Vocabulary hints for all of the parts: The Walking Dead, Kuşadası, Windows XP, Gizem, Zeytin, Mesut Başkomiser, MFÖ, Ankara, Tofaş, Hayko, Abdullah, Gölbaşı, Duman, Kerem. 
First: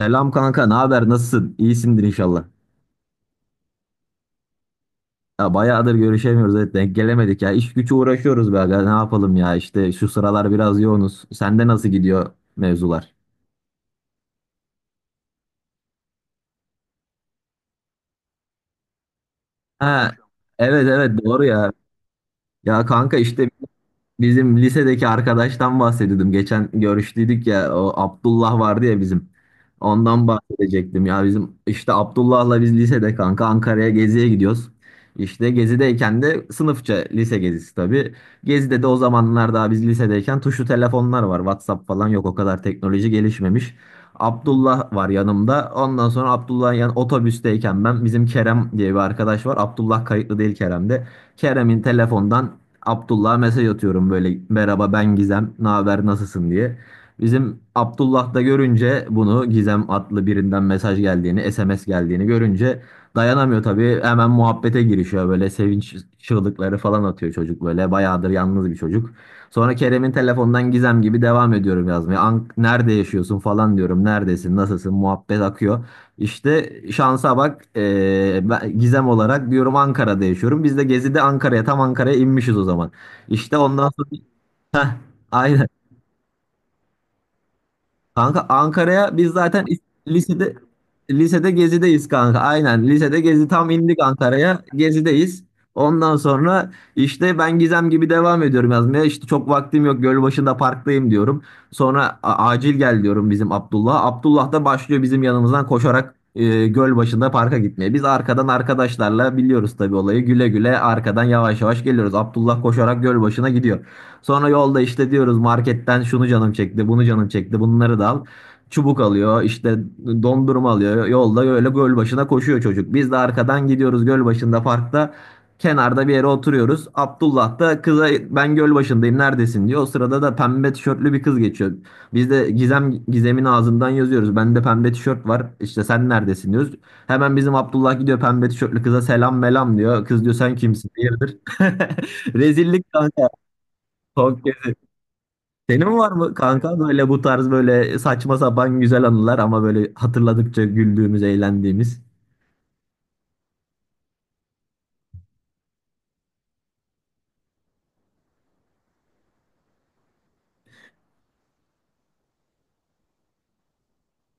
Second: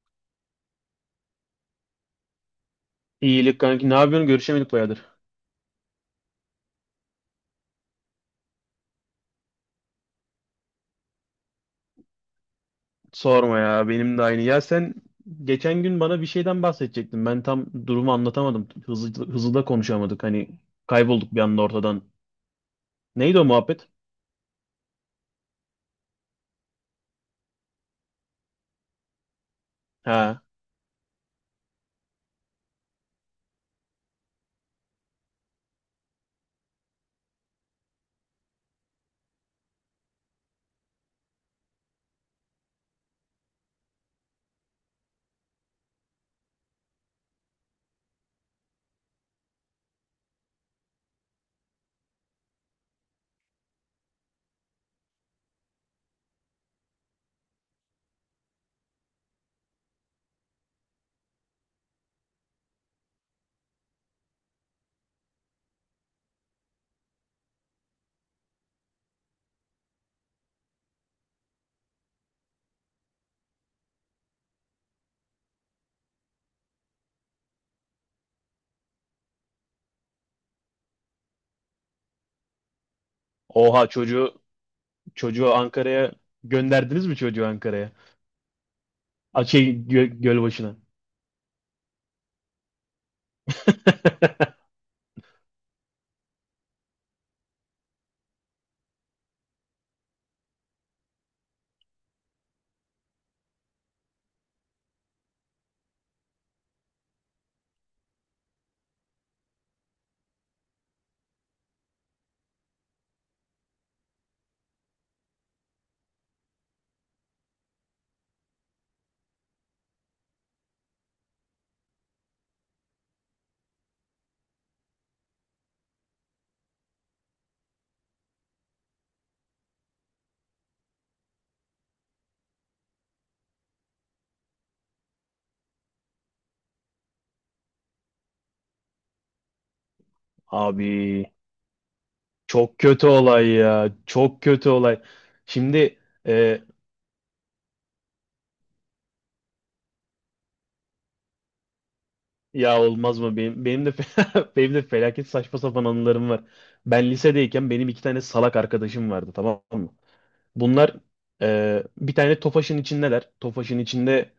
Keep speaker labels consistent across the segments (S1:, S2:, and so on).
S1: Selam kanka, ne haber? Nasılsın? İyisindir inşallah.
S2: İyilik kanki. Ne yapıyorsun? Görüşemedik bayağıdır.
S1: Ya bayağıdır görüşemiyoruz, evet denk gelemedik ya. İş gücü uğraşıyoruz be aga, ne yapalım ya? İşte şu sıralar biraz yoğunuz. Sende nasıl gidiyor mevzular?
S2: Sorma ya. Benim de aynı. Ya sen geçen gün bana bir şeyden bahsedecektin. Ben tam durumu anlatamadım. Hızlı, hızlı da
S1: Ha,
S2: konuşamadık. Hani
S1: evet evet,
S2: kaybolduk bir
S1: doğru
S2: anda
S1: ya.
S2: ortadan.
S1: Ya kanka
S2: Neydi o
S1: işte
S2: muhabbet?
S1: bizim lisedeki arkadaştan bahsediyordum. Geçen görüştüydük ya, o Abdullah vardı ya bizim. Ondan
S2: Ha.
S1: bahsedecektim ya, bizim işte Abdullah'la biz lisede kanka Ankara'ya geziye gidiyoruz. İşte gezideyken de sınıfça, lise gezisi tabii. Gezide de o zamanlar, daha biz lisedeyken, tuşlu telefonlar var. WhatsApp falan yok, o kadar teknoloji gelişmemiş. Abdullah var yanımda. Ondan sonra Abdullah'ın yan otobüsteyken, ben bizim Kerem diye bir arkadaş var, Abdullah kayıtlı değil Kerem'de. Kerem'in telefondan Abdullah'a mesaj atıyorum böyle, merhaba ben Gizem, ne haber, nasılsın diye. Bizim Abdullah da görünce bunu, Gizem adlı birinden mesaj geldiğini, SMS geldiğini görünce, dayanamıyor tabii, hemen muhabbete girişiyor, böyle sevinç çığlıkları falan atıyor çocuk, böyle bayağıdır yalnız bir çocuk. Sonra Kerem'in telefondan Gizem gibi devam ediyorum yazmaya. Ank, nerede yaşıyorsun falan diyorum, neredesin, nasılsın, muhabbet akıyor. İşte şansa bak, ben Gizem olarak diyorum Ankara'da yaşıyorum. Biz de Gezi'de Ankara'ya, tam Ankara'ya inmişiz o zaman. İşte
S2: Oha
S1: ondan sonra
S2: çocuğu çocuğu
S1: aynen.
S2: Ankara'ya gönderdiniz mi çocuğu Ankara'ya?
S1: Kanka Ankara'ya biz
S2: A,
S1: zaten lisede
S2: Gölbaşı'na.
S1: lisede gezideyiz kanka. Aynen, lisede gezi, tam indik Ankara'ya, gezideyiz. Ondan sonra işte ben Gizem gibi devam ediyorum yazmaya. İşte çok vaktim yok, Gölbaşı'nda parktayım diyorum. Sonra acil gel diyorum bizim Abdullah'a. Abdullah da başlıyor, bizim yanımızdan koşarak Gölbaşı'nda parka gitmeye. Biz arkadan, arkadaşlarla biliyoruz tabii olayı. Güle güle arkadan yavaş yavaş geliyoruz. Abdullah koşarak Gölbaşı'na gidiyor. Sonra yolda işte diyoruz, marketten şunu canım çekti, bunu canım çekti, bunları da al. Çubuk alıyor, işte dondurma alıyor. Yolda öyle göl başına koşuyor çocuk. Biz de arkadan gidiyoruz, göl başında parkta. Kenarda bir yere oturuyoruz. Abdullah da kıza, ben göl başındayım neredesin diyor. O sırada da pembe tişörtlü bir kız geçiyor. Biz de Gizem'in ağzından yazıyoruz, bende pembe tişört var, İşte sen neredesin diyoruz. Hemen bizim Abdullah gidiyor pembe tişörtlü kıza, selam melam diyor. Kız diyor sen
S2: Abi
S1: kimsin? Hayırdır?
S2: çok
S1: Rezillik
S2: kötü
S1: kanka.
S2: olay ya. Çok kötü olay.
S1: Senin
S2: Şimdi
S1: var mı
S2: e,
S1: kanka böyle, bu tarz böyle saçma sapan güzel anılar, ama böyle hatırladıkça güldüğümüz, eğlendiğimiz?
S2: ya olmaz mı? Benim de benim de felaket saçma sapan anılarım var. Ben lisedeyken benim iki tane salak arkadaşım vardı, tamam mı? Bunlar bir tane Tofaş'ın içindeler. Tofaş'ın içinde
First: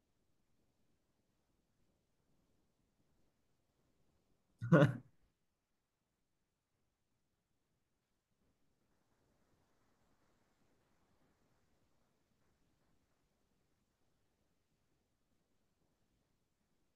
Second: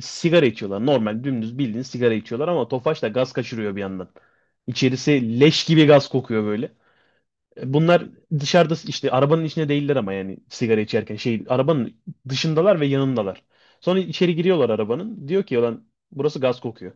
S2: sigara içiyorlar. Normal dümdüz bildiğin sigara içiyorlar ama Tofaş da gaz kaçırıyor bir yandan. İçerisi leş gibi gaz kokuyor böyle. Bunlar dışarıda, işte arabanın içinde değiller ama yani sigara içerken şey arabanın dışındalar ve yanındalar. Sonra içeri giriyorlar arabanın. Diyor ki lan burası gaz kokuyor.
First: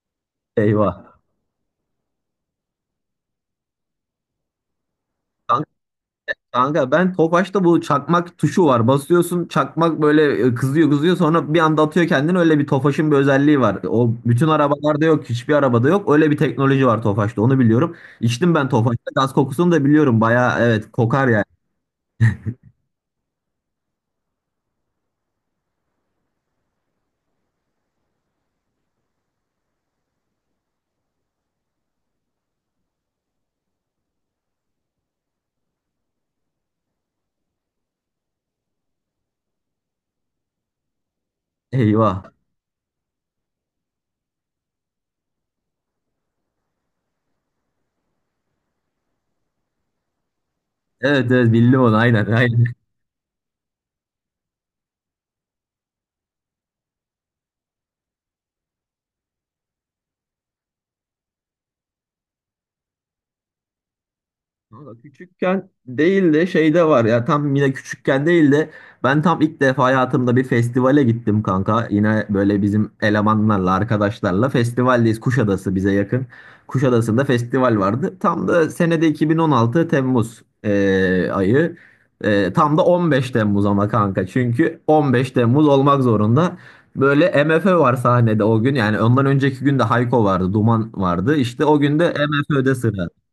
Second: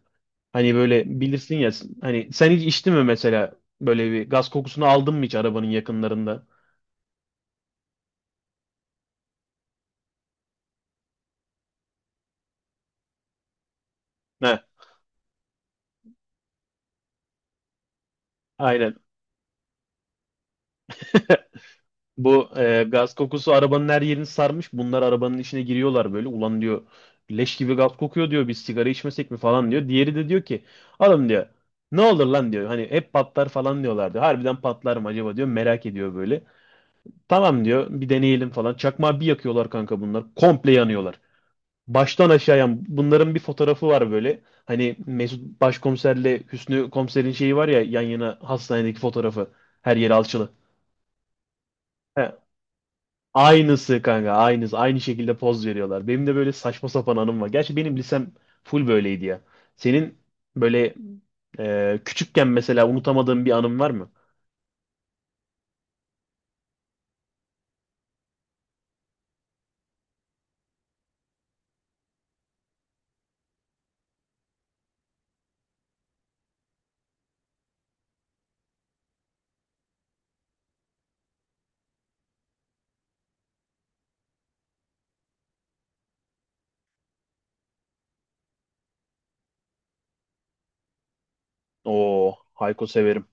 S2: Hani
S1: Eyvah.
S2: böyle bilirsin ya, hani sen hiç içtin mi mesela böyle bir gaz kokusunu aldın mı hiç
S1: Kanka,
S2: arabanın yakınlarında?
S1: kanka, ben Tofaş'ta bu çakmak tuşu var. Basıyorsun çakmak böyle, kızıyor kızıyor, sonra bir anda atıyor kendini. Öyle bir Tofaş'ın bir özelliği var. O bütün
S2: Heh,
S1: arabalarda yok, hiçbir arabada yok. Öyle bir teknoloji var Tofaş'ta, onu biliyorum. İçtim ben
S2: aynen.
S1: Tofaş'ta, gaz kokusunu da biliyorum. Baya evet, kokar yani.
S2: Bu gaz kokusu arabanın her yerini sarmış. Bunlar arabanın içine giriyorlar böyle. Ulan diyor leş gibi gaz kokuyor diyor. Biz sigara içmesek mi falan diyor. Diğeri de diyor ki adam diyor ne olur lan diyor. Hani hep patlar falan diyorlar diyor. Harbiden patlar mı acaba diyor. Merak ediyor böyle. Tamam diyor bir deneyelim falan. Çakmağı bir yakıyorlar kanka bunlar. Komple yanıyorlar,
S1: Eyvah.
S2: baştan aşağıya bunların bir fotoğrafı var böyle. Hani Mesut Başkomiserle Hüsnü Komiser'in şeyi var ya, yan yana hastanedeki fotoğrafı. Her yeri alçılı.
S1: Evet evet, bildim onu, aynen
S2: He,
S1: aynen.
S2: aynısı kanka aynısı. Aynı şekilde poz veriyorlar. Benim de böyle saçma sapan anım var. Gerçi benim lisem full böyleydi ya. Senin böyle küçükken mesela unutamadığın bir anın var mı?
S1: Valla küçükken değil de, şeyde var ya, tam yine küçükken değil de, ben tam ilk defa hayatımda bir festivale gittim kanka. Yine böyle bizim elemanlarla, arkadaşlarla festivaldeyiz, Kuşadası bize yakın. Kuşadası'nda festival vardı. Tam da senede 2016 Temmuz ayı. Tam da 15 Temmuz, ama kanka çünkü 15 Temmuz olmak zorunda. Böyle MFÖ var sahnede o gün, yani ondan önceki gün de Hayko vardı, Duman vardı, işte o gün de
S2: Oo,
S1: MFÖ'de
S2: Hayko
S1: sıra.
S2: severim.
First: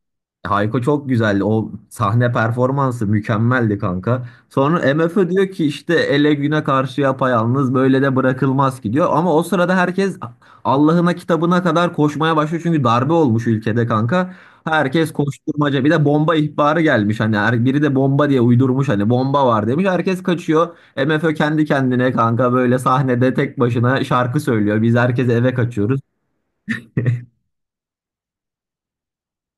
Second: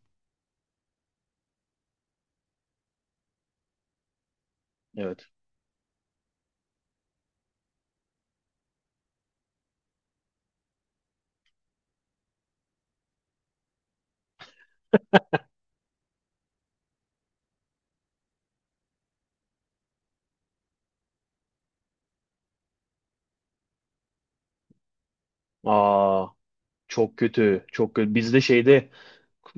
S1: Hayko çok güzeldi. O sahne performansı mükemmeldi kanka. Sonra
S2: Evet.
S1: MFÖ diyor ki, işte ele güne karşı yapayalnız böyle de bırakılmaz ki diyor. Ama o sırada herkes Allah'ına kitabına kadar koşmaya başlıyor. Çünkü darbe olmuş ülkede kanka. Herkes koşturmaca. Bir de bomba ihbarı gelmiş. Hani biri de bomba diye uydurmuş, hani bomba var demiş. Herkes kaçıyor. MFÖ kendi kendine kanka böyle sahnede tek başına şarkı söylüyor. Biz, herkes eve kaçıyoruz.
S2: Aa, çok kötü, çok kötü. Bizde şeyde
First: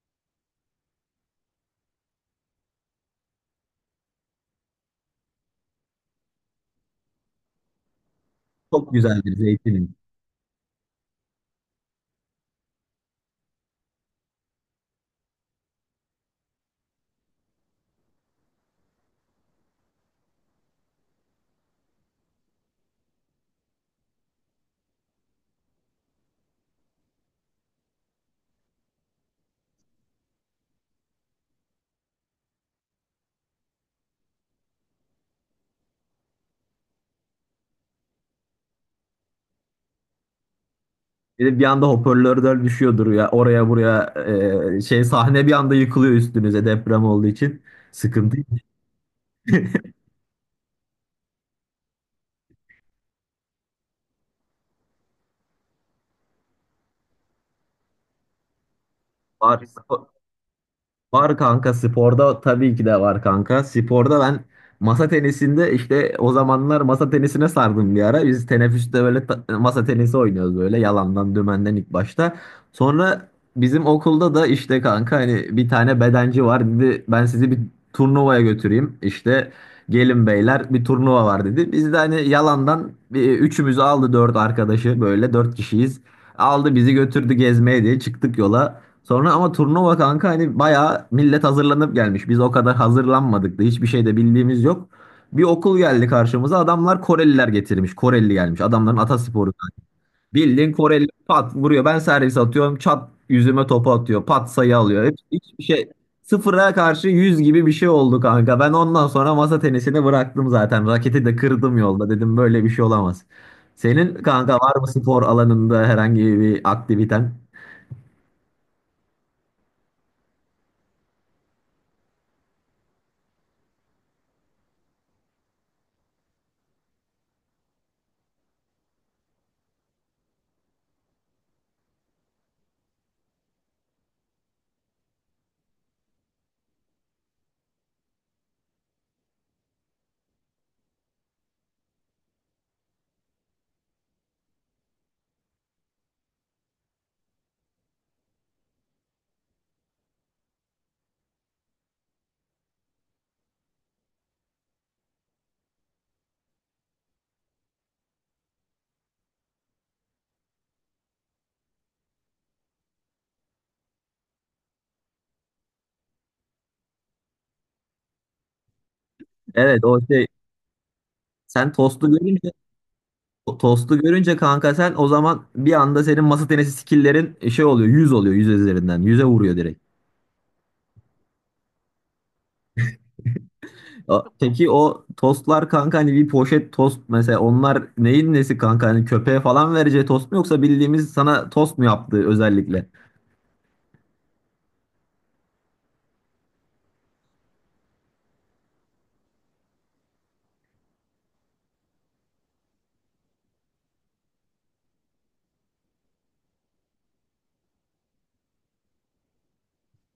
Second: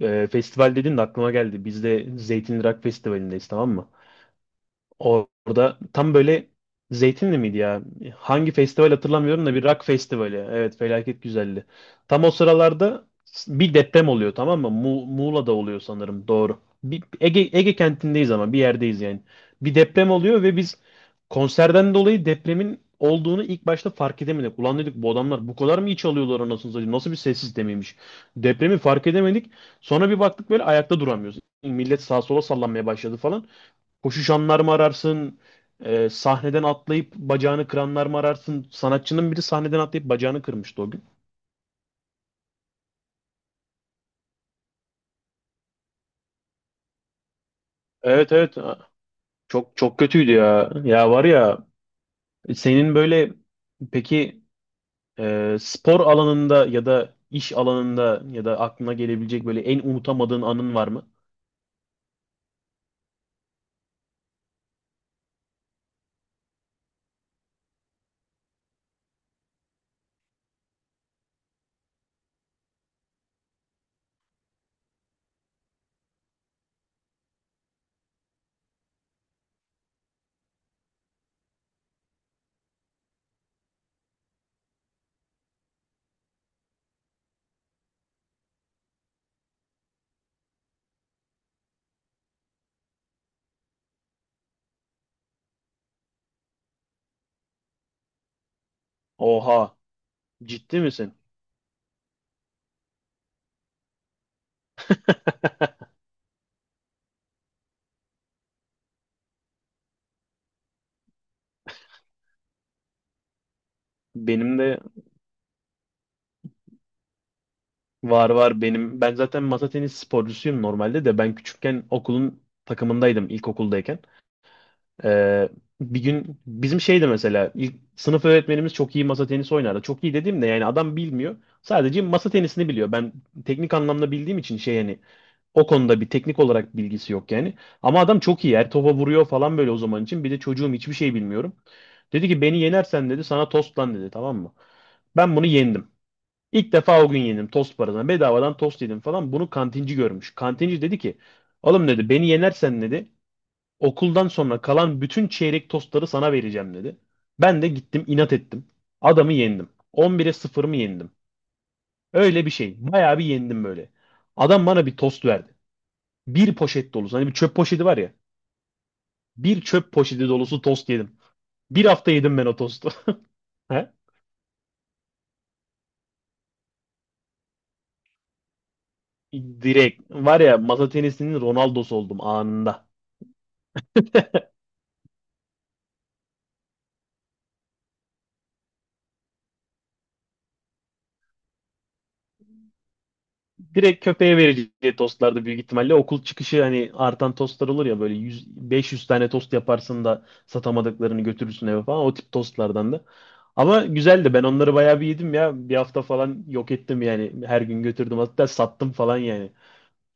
S2: festival dedin de aklıma geldi. Bizde Zeytinli Rock Festivali'ndeyiz, tamam mı? Orada tam böyle Zeytinli miydi ya? Hangi festival
S1: Çok güzeldir
S2: hatırlamıyorum da bir rock
S1: Zeytin'in.
S2: festivali. Evet felaket güzeldi. Tam o sıralarda bir deprem oluyor, tamam mı? Muğla'da oluyor sanırım, doğru. Bir, Ege, Ege kentindeyiz ama bir yerdeyiz yani. Bir deprem oluyor ve biz konserden dolayı depremin olduğunu ilk başta fark edemedik. Ulan dedik bu adamlar bu kadar mı iç alıyorlar anasını satayım? Nasıl bir sessiz demeymiş? Depremi fark edemedik. Sonra bir baktık böyle ayakta duramıyoruz. Millet sağa sola sallanmaya başladı falan. Koşu şanlar mı ararsın? Sahneden atlayıp bacağını kıranlar mı ararsın? Sanatçının biri sahneden atlayıp bacağını kırmıştı o gün.
S1: Bir de bir anda hoparlörler düşüyordur ya oraya buraya, sahne bir anda yıkılıyor üstünüze, deprem olduğu için.
S2: Evet,
S1: Sıkıntı
S2: evet. Çok çok kötüydü ya. Ya var ya, senin böyle peki spor alanında ya da iş alanında ya da aklına gelebilecek böyle
S1: var.
S2: en unutamadığın anın var mı?
S1: Var kanka, sporda tabii ki de var kanka. Sporda ben masa tenisinde işte, o zamanlar masa tenisine sardım bir ara. Biz teneffüste böyle masa tenisi oynuyoruz böyle, yalandan dümenden ilk başta. Sonra bizim okulda da işte kanka, hani bir tane bedenci var, dedi ben sizi bir turnuvaya götüreyim. İşte gelin beyler, bir turnuva var dedi. Biz de hani yalandan, üçümüzü aldı, dört arkadaşı, böyle dört kişiyiz. Aldı bizi götürdü gezmeye diye çıktık yola. Sonra ama turnuva kanka, hani bayağı millet hazırlanıp gelmiş. Biz o kadar hazırlanmadık da hiçbir şey de bildiğimiz yok. Bir okul geldi karşımıza, adamlar Koreliler getirmiş. Koreli gelmiş, adamların atasporu.
S2: Oha,
S1: Bildiğin
S2: ciddi
S1: Koreli
S2: misin?
S1: pat vuruyor, ben servis atıyorum, çat yüzüme topu atıyor, pat sayı alıyor. Hiçbir şey, sıfıra karşı yüz gibi bir şey oldu kanka. Ben ondan sonra masa tenisini bıraktım zaten. Raketi de kırdım yolda, dedim böyle bir şey olamaz. Senin kanka
S2: Benim
S1: var
S2: de
S1: mı spor alanında herhangi bir aktiviten?
S2: var, var benim. Ben zaten masa tenisi sporcusuyum normalde de, ben küçükken okulun takımındaydım ilkokuldayken. Ee, bir gün bizim şeydi mesela, ilk sınıf öğretmenimiz çok iyi masa tenisi oynardı. Çok iyi dediğimde yani adam bilmiyor. Sadece masa tenisini biliyor. Ben teknik anlamda bildiğim için şey yani o konuda bir teknik olarak bilgisi yok yani. Ama adam çok iyi. Her topa vuruyor falan böyle o zaman için. Bir de çocuğum hiçbir şey bilmiyorum. Dedi ki beni yenersen dedi sana tost lan dedi, tamam mı? Ben bunu yendim. İlk defa o gün yendim tost parasına. Bedavadan tost yedim falan. Bunu kantinci görmüş. Kantinci dedi ki oğlum dedi beni yenersen dedi okuldan sonra kalan bütün çeyrek tostları sana vereceğim dedi. Ben de gittim inat ettim. Adamı yendim. 11'e sıfır mı yendim? Öyle bir şey. Bayağı bir yendim böyle. Adam bana bir tost verdi. Bir poşet dolusu. Hani bir çöp poşeti var ya. Bir
S1: Evet,
S2: çöp
S1: o şey
S2: poşeti dolusu tost yedim.
S1: Sen
S2: Bir hafta
S1: tostu
S2: yedim ben
S1: görünce
S2: o tostu.
S1: o
S2: He?
S1: tostu görünce kanka, sen o zaman bir anda senin masa tenisi skill'lerin şey oluyor, 100 oluyor, 100 üzerinden yüze vuruyor direkt.
S2: Direkt. Var ya masa tenisinin Ronaldo'su oldum anında.
S1: Peki o tostlar kanka, hani bir poşet tost mesela, onlar neyin nesi kanka, hani köpeğe falan vereceği tost mu, yoksa bildiğimiz sana tost mu yaptığı özellikle?
S2: Direkt köpeğe vereceği tostlardı büyük ihtimalle. Okul çıkışı hani artan tostlar olur ya böyle 100, 500 tane tost yaparsın da satamadıklarını götürürsün eve falan. O tip tostlardan da. Ama güzeldi. Ben onları bayağı bir yedim ya. Bir hafta falan yok ettim yani. Her gün götürdüm. Hatta sattım falan yani.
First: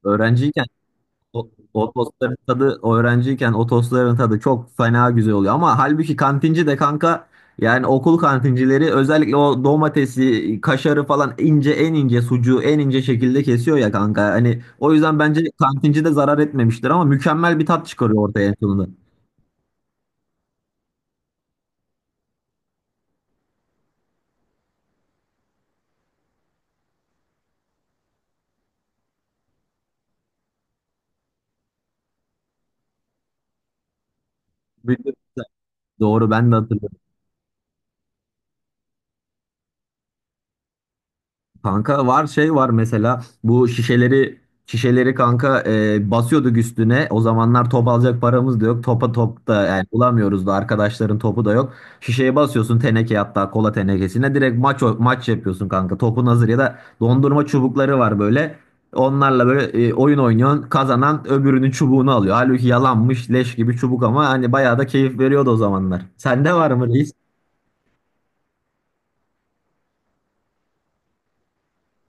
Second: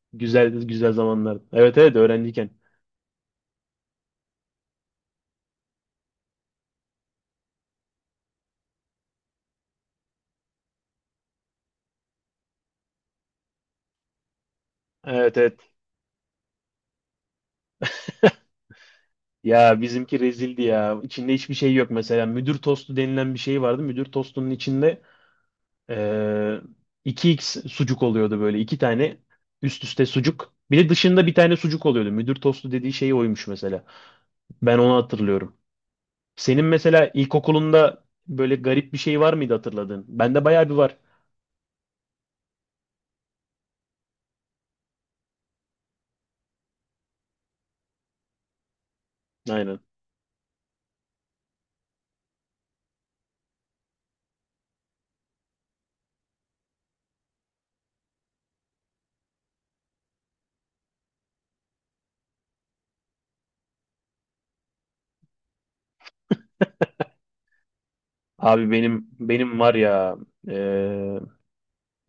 S1: Öğrenciyken
S2: Güzeldi, güzel zamanlar.
S1: O,
S2: Evet
S1: o
S2: evet
S1: tostların
S2: öğrenciyken.
S1: tadı, öğrenciyken o tostların tadı çok fena güzel oluyor. Ama halbuki kantinci de kanka, yani okul kantincileri özellikle o domatesi, kaşarı falan ince, en ince sucuğu en ince şekilde kesiyor ya kanka. Hani o yüzden
S2: Evet,
S1: bence
S2: evet.
S1: kantinci de zarar etmemiştir, ama mükemmel bir tat çıkarıyor ortaya en sonunda.
S2: Ya bizimki rezildi ya. İçinde hiçbir şey yok mesela. Müdür tostu denilen bir şey vardı. Müdür tostunun içinde Ee, 2 x sucuk oluyordu böyle. İki tane üst üste sucuk. Bir de dışında bir tane sucuk oluyordu. Müdür tostu dediği şey oymuş mesela. Ben onu
S1: Bütün-
S2: hatırlıyorum.
S1: Doğru, ben de
S2: Senin
S1: hatırlıyorum.
S2: mesela ilkokulunda böyle garip bir şey var mıydı hatırladığın? Bende bayağı bir var.
S1: Kanka var, var mesela, bu şişeleri kanka basıyorduk üstüne. O zamanlar top alacak paramız da yok. Topa top da
S2: Aynen.
S1: yani bulamıyoruz da, arkadaşların topu da yok. Şişeye basıyorsun, teneke, hatta kola tenekesine direkt maç yapıyorsun kanka. Topun hazır, ya da dondurma çubukları var böyle. Onlarla böyle oyun oynuyorsun. Kazanan öbürünün çubuğunu alıyor. Halbuki yalanmış leş gibi çubuk, ama hani bayağı da keyif veriyordu o zamanlar. Sende var mı reis?
S2: Abi benim var ya ee,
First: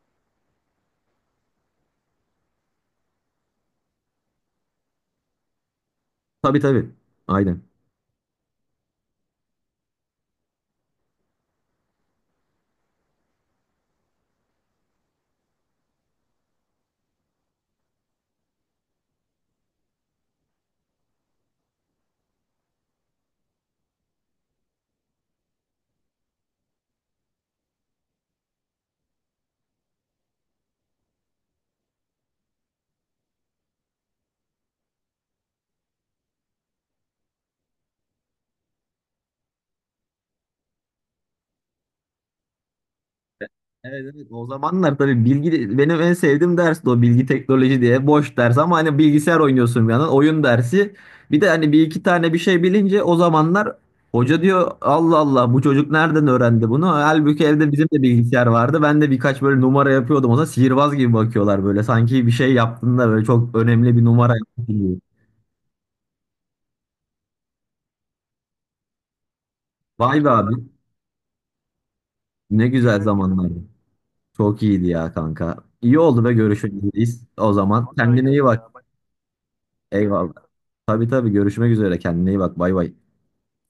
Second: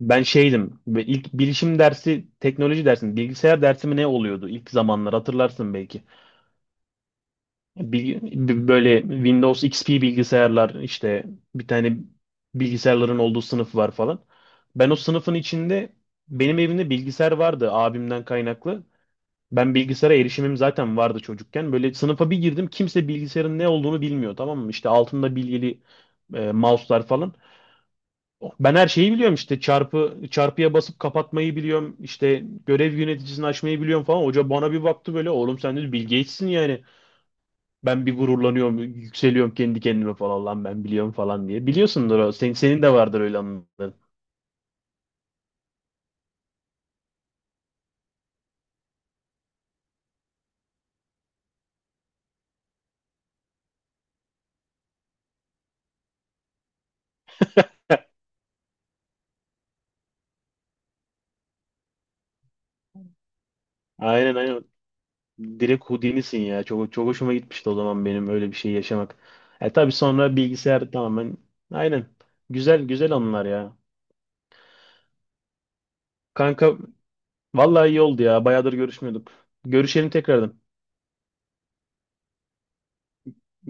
S2: ben şeydim ve ilk bilişim dersi teknoloji dersi bilgisayar dersi mi ne oluyordu ilk zamanlar, hatırlarsın belki.
S1: Tabii tabii. Aynen.
S2: Bil- Böyle Windows XP bilgisayarlar işte, bir tane bilgisayarların olduğu sınıf var falan. Ben o sınıfın içinde, benim evimde bilgisayar vardı abimden kaynaklı. Ben bilgisayara erişimim zaten vardı çocukken. Böyle sınıfa bir girdim kimse bilgisayarın ne olduğunu bilmiyor, tamam mı? İşte altında bilgili mouse'lar falan. Ben her şeyi biliyorum, işte çarpı çarpıya basıp kapatmayı biliyorum. İşte görev yöneticisini açmayı biliyorum falan. Hoca bana bir baktı böyle, oğlum sen dedi Bill Gates'sin yani. Ben bir gururlanıyorum, yükseliyorum kendi kendime falan, lan ben biliyorum falan diye. Biliyorsundur o. Senin de vardır öyle anların.
S1: Evet, evet. O zamanlar tabii bilgi, benim en sevdiğim ders de o, bilgi teknoloji diye boş ders, ama hani bilgisayar oynuyorsun bir yandan, oyun dersi. Bir de hani bir iki tane bir şey bilince, o zamanlar hoca diyor, Allah Allah, bu çocuk nereden öğrendi bunu? Halbuki evde bizim de bilgisayar vardı, ben de birkaç böyle numara yapıyordum. O zaman sihirbaz gibi bakıyorlar böyle. Sanki bir şey yaptın da, böyle çok önemli bir numara
S2: Aynen, aynen.
S1: yaptın gibi.
S2: Direkt Houdini'sin ya. Çok hoşuma gitmişti o zaman benim öyle bir şey yaşamak. E tabii
S1: Vay be
S2: sonra
S1: abi,
S2: bilgisayar tamamen. Aynen.
S1: ne
S2: Güzel
S1: güzel
S2: güzel anılar
S1: zamanlardı.
S2: ya.
S1: Çok iyiydi ya kanka. İyi oldu, ve
S2: Kanka
S1: görüşürüz. O zaman
S2: vallahi iyi oldu
S1: kendine iyi
S2: ya.
S1: bak.
S2: Bayağıdır görüşmüyorduk. Görüşelim
S1: Eyvallah.
S2: tekrardan.
S1: Tabii tabii, görüşmek üzere. Kendine iyi bak. Bay bay.
S2: Görüşürüz.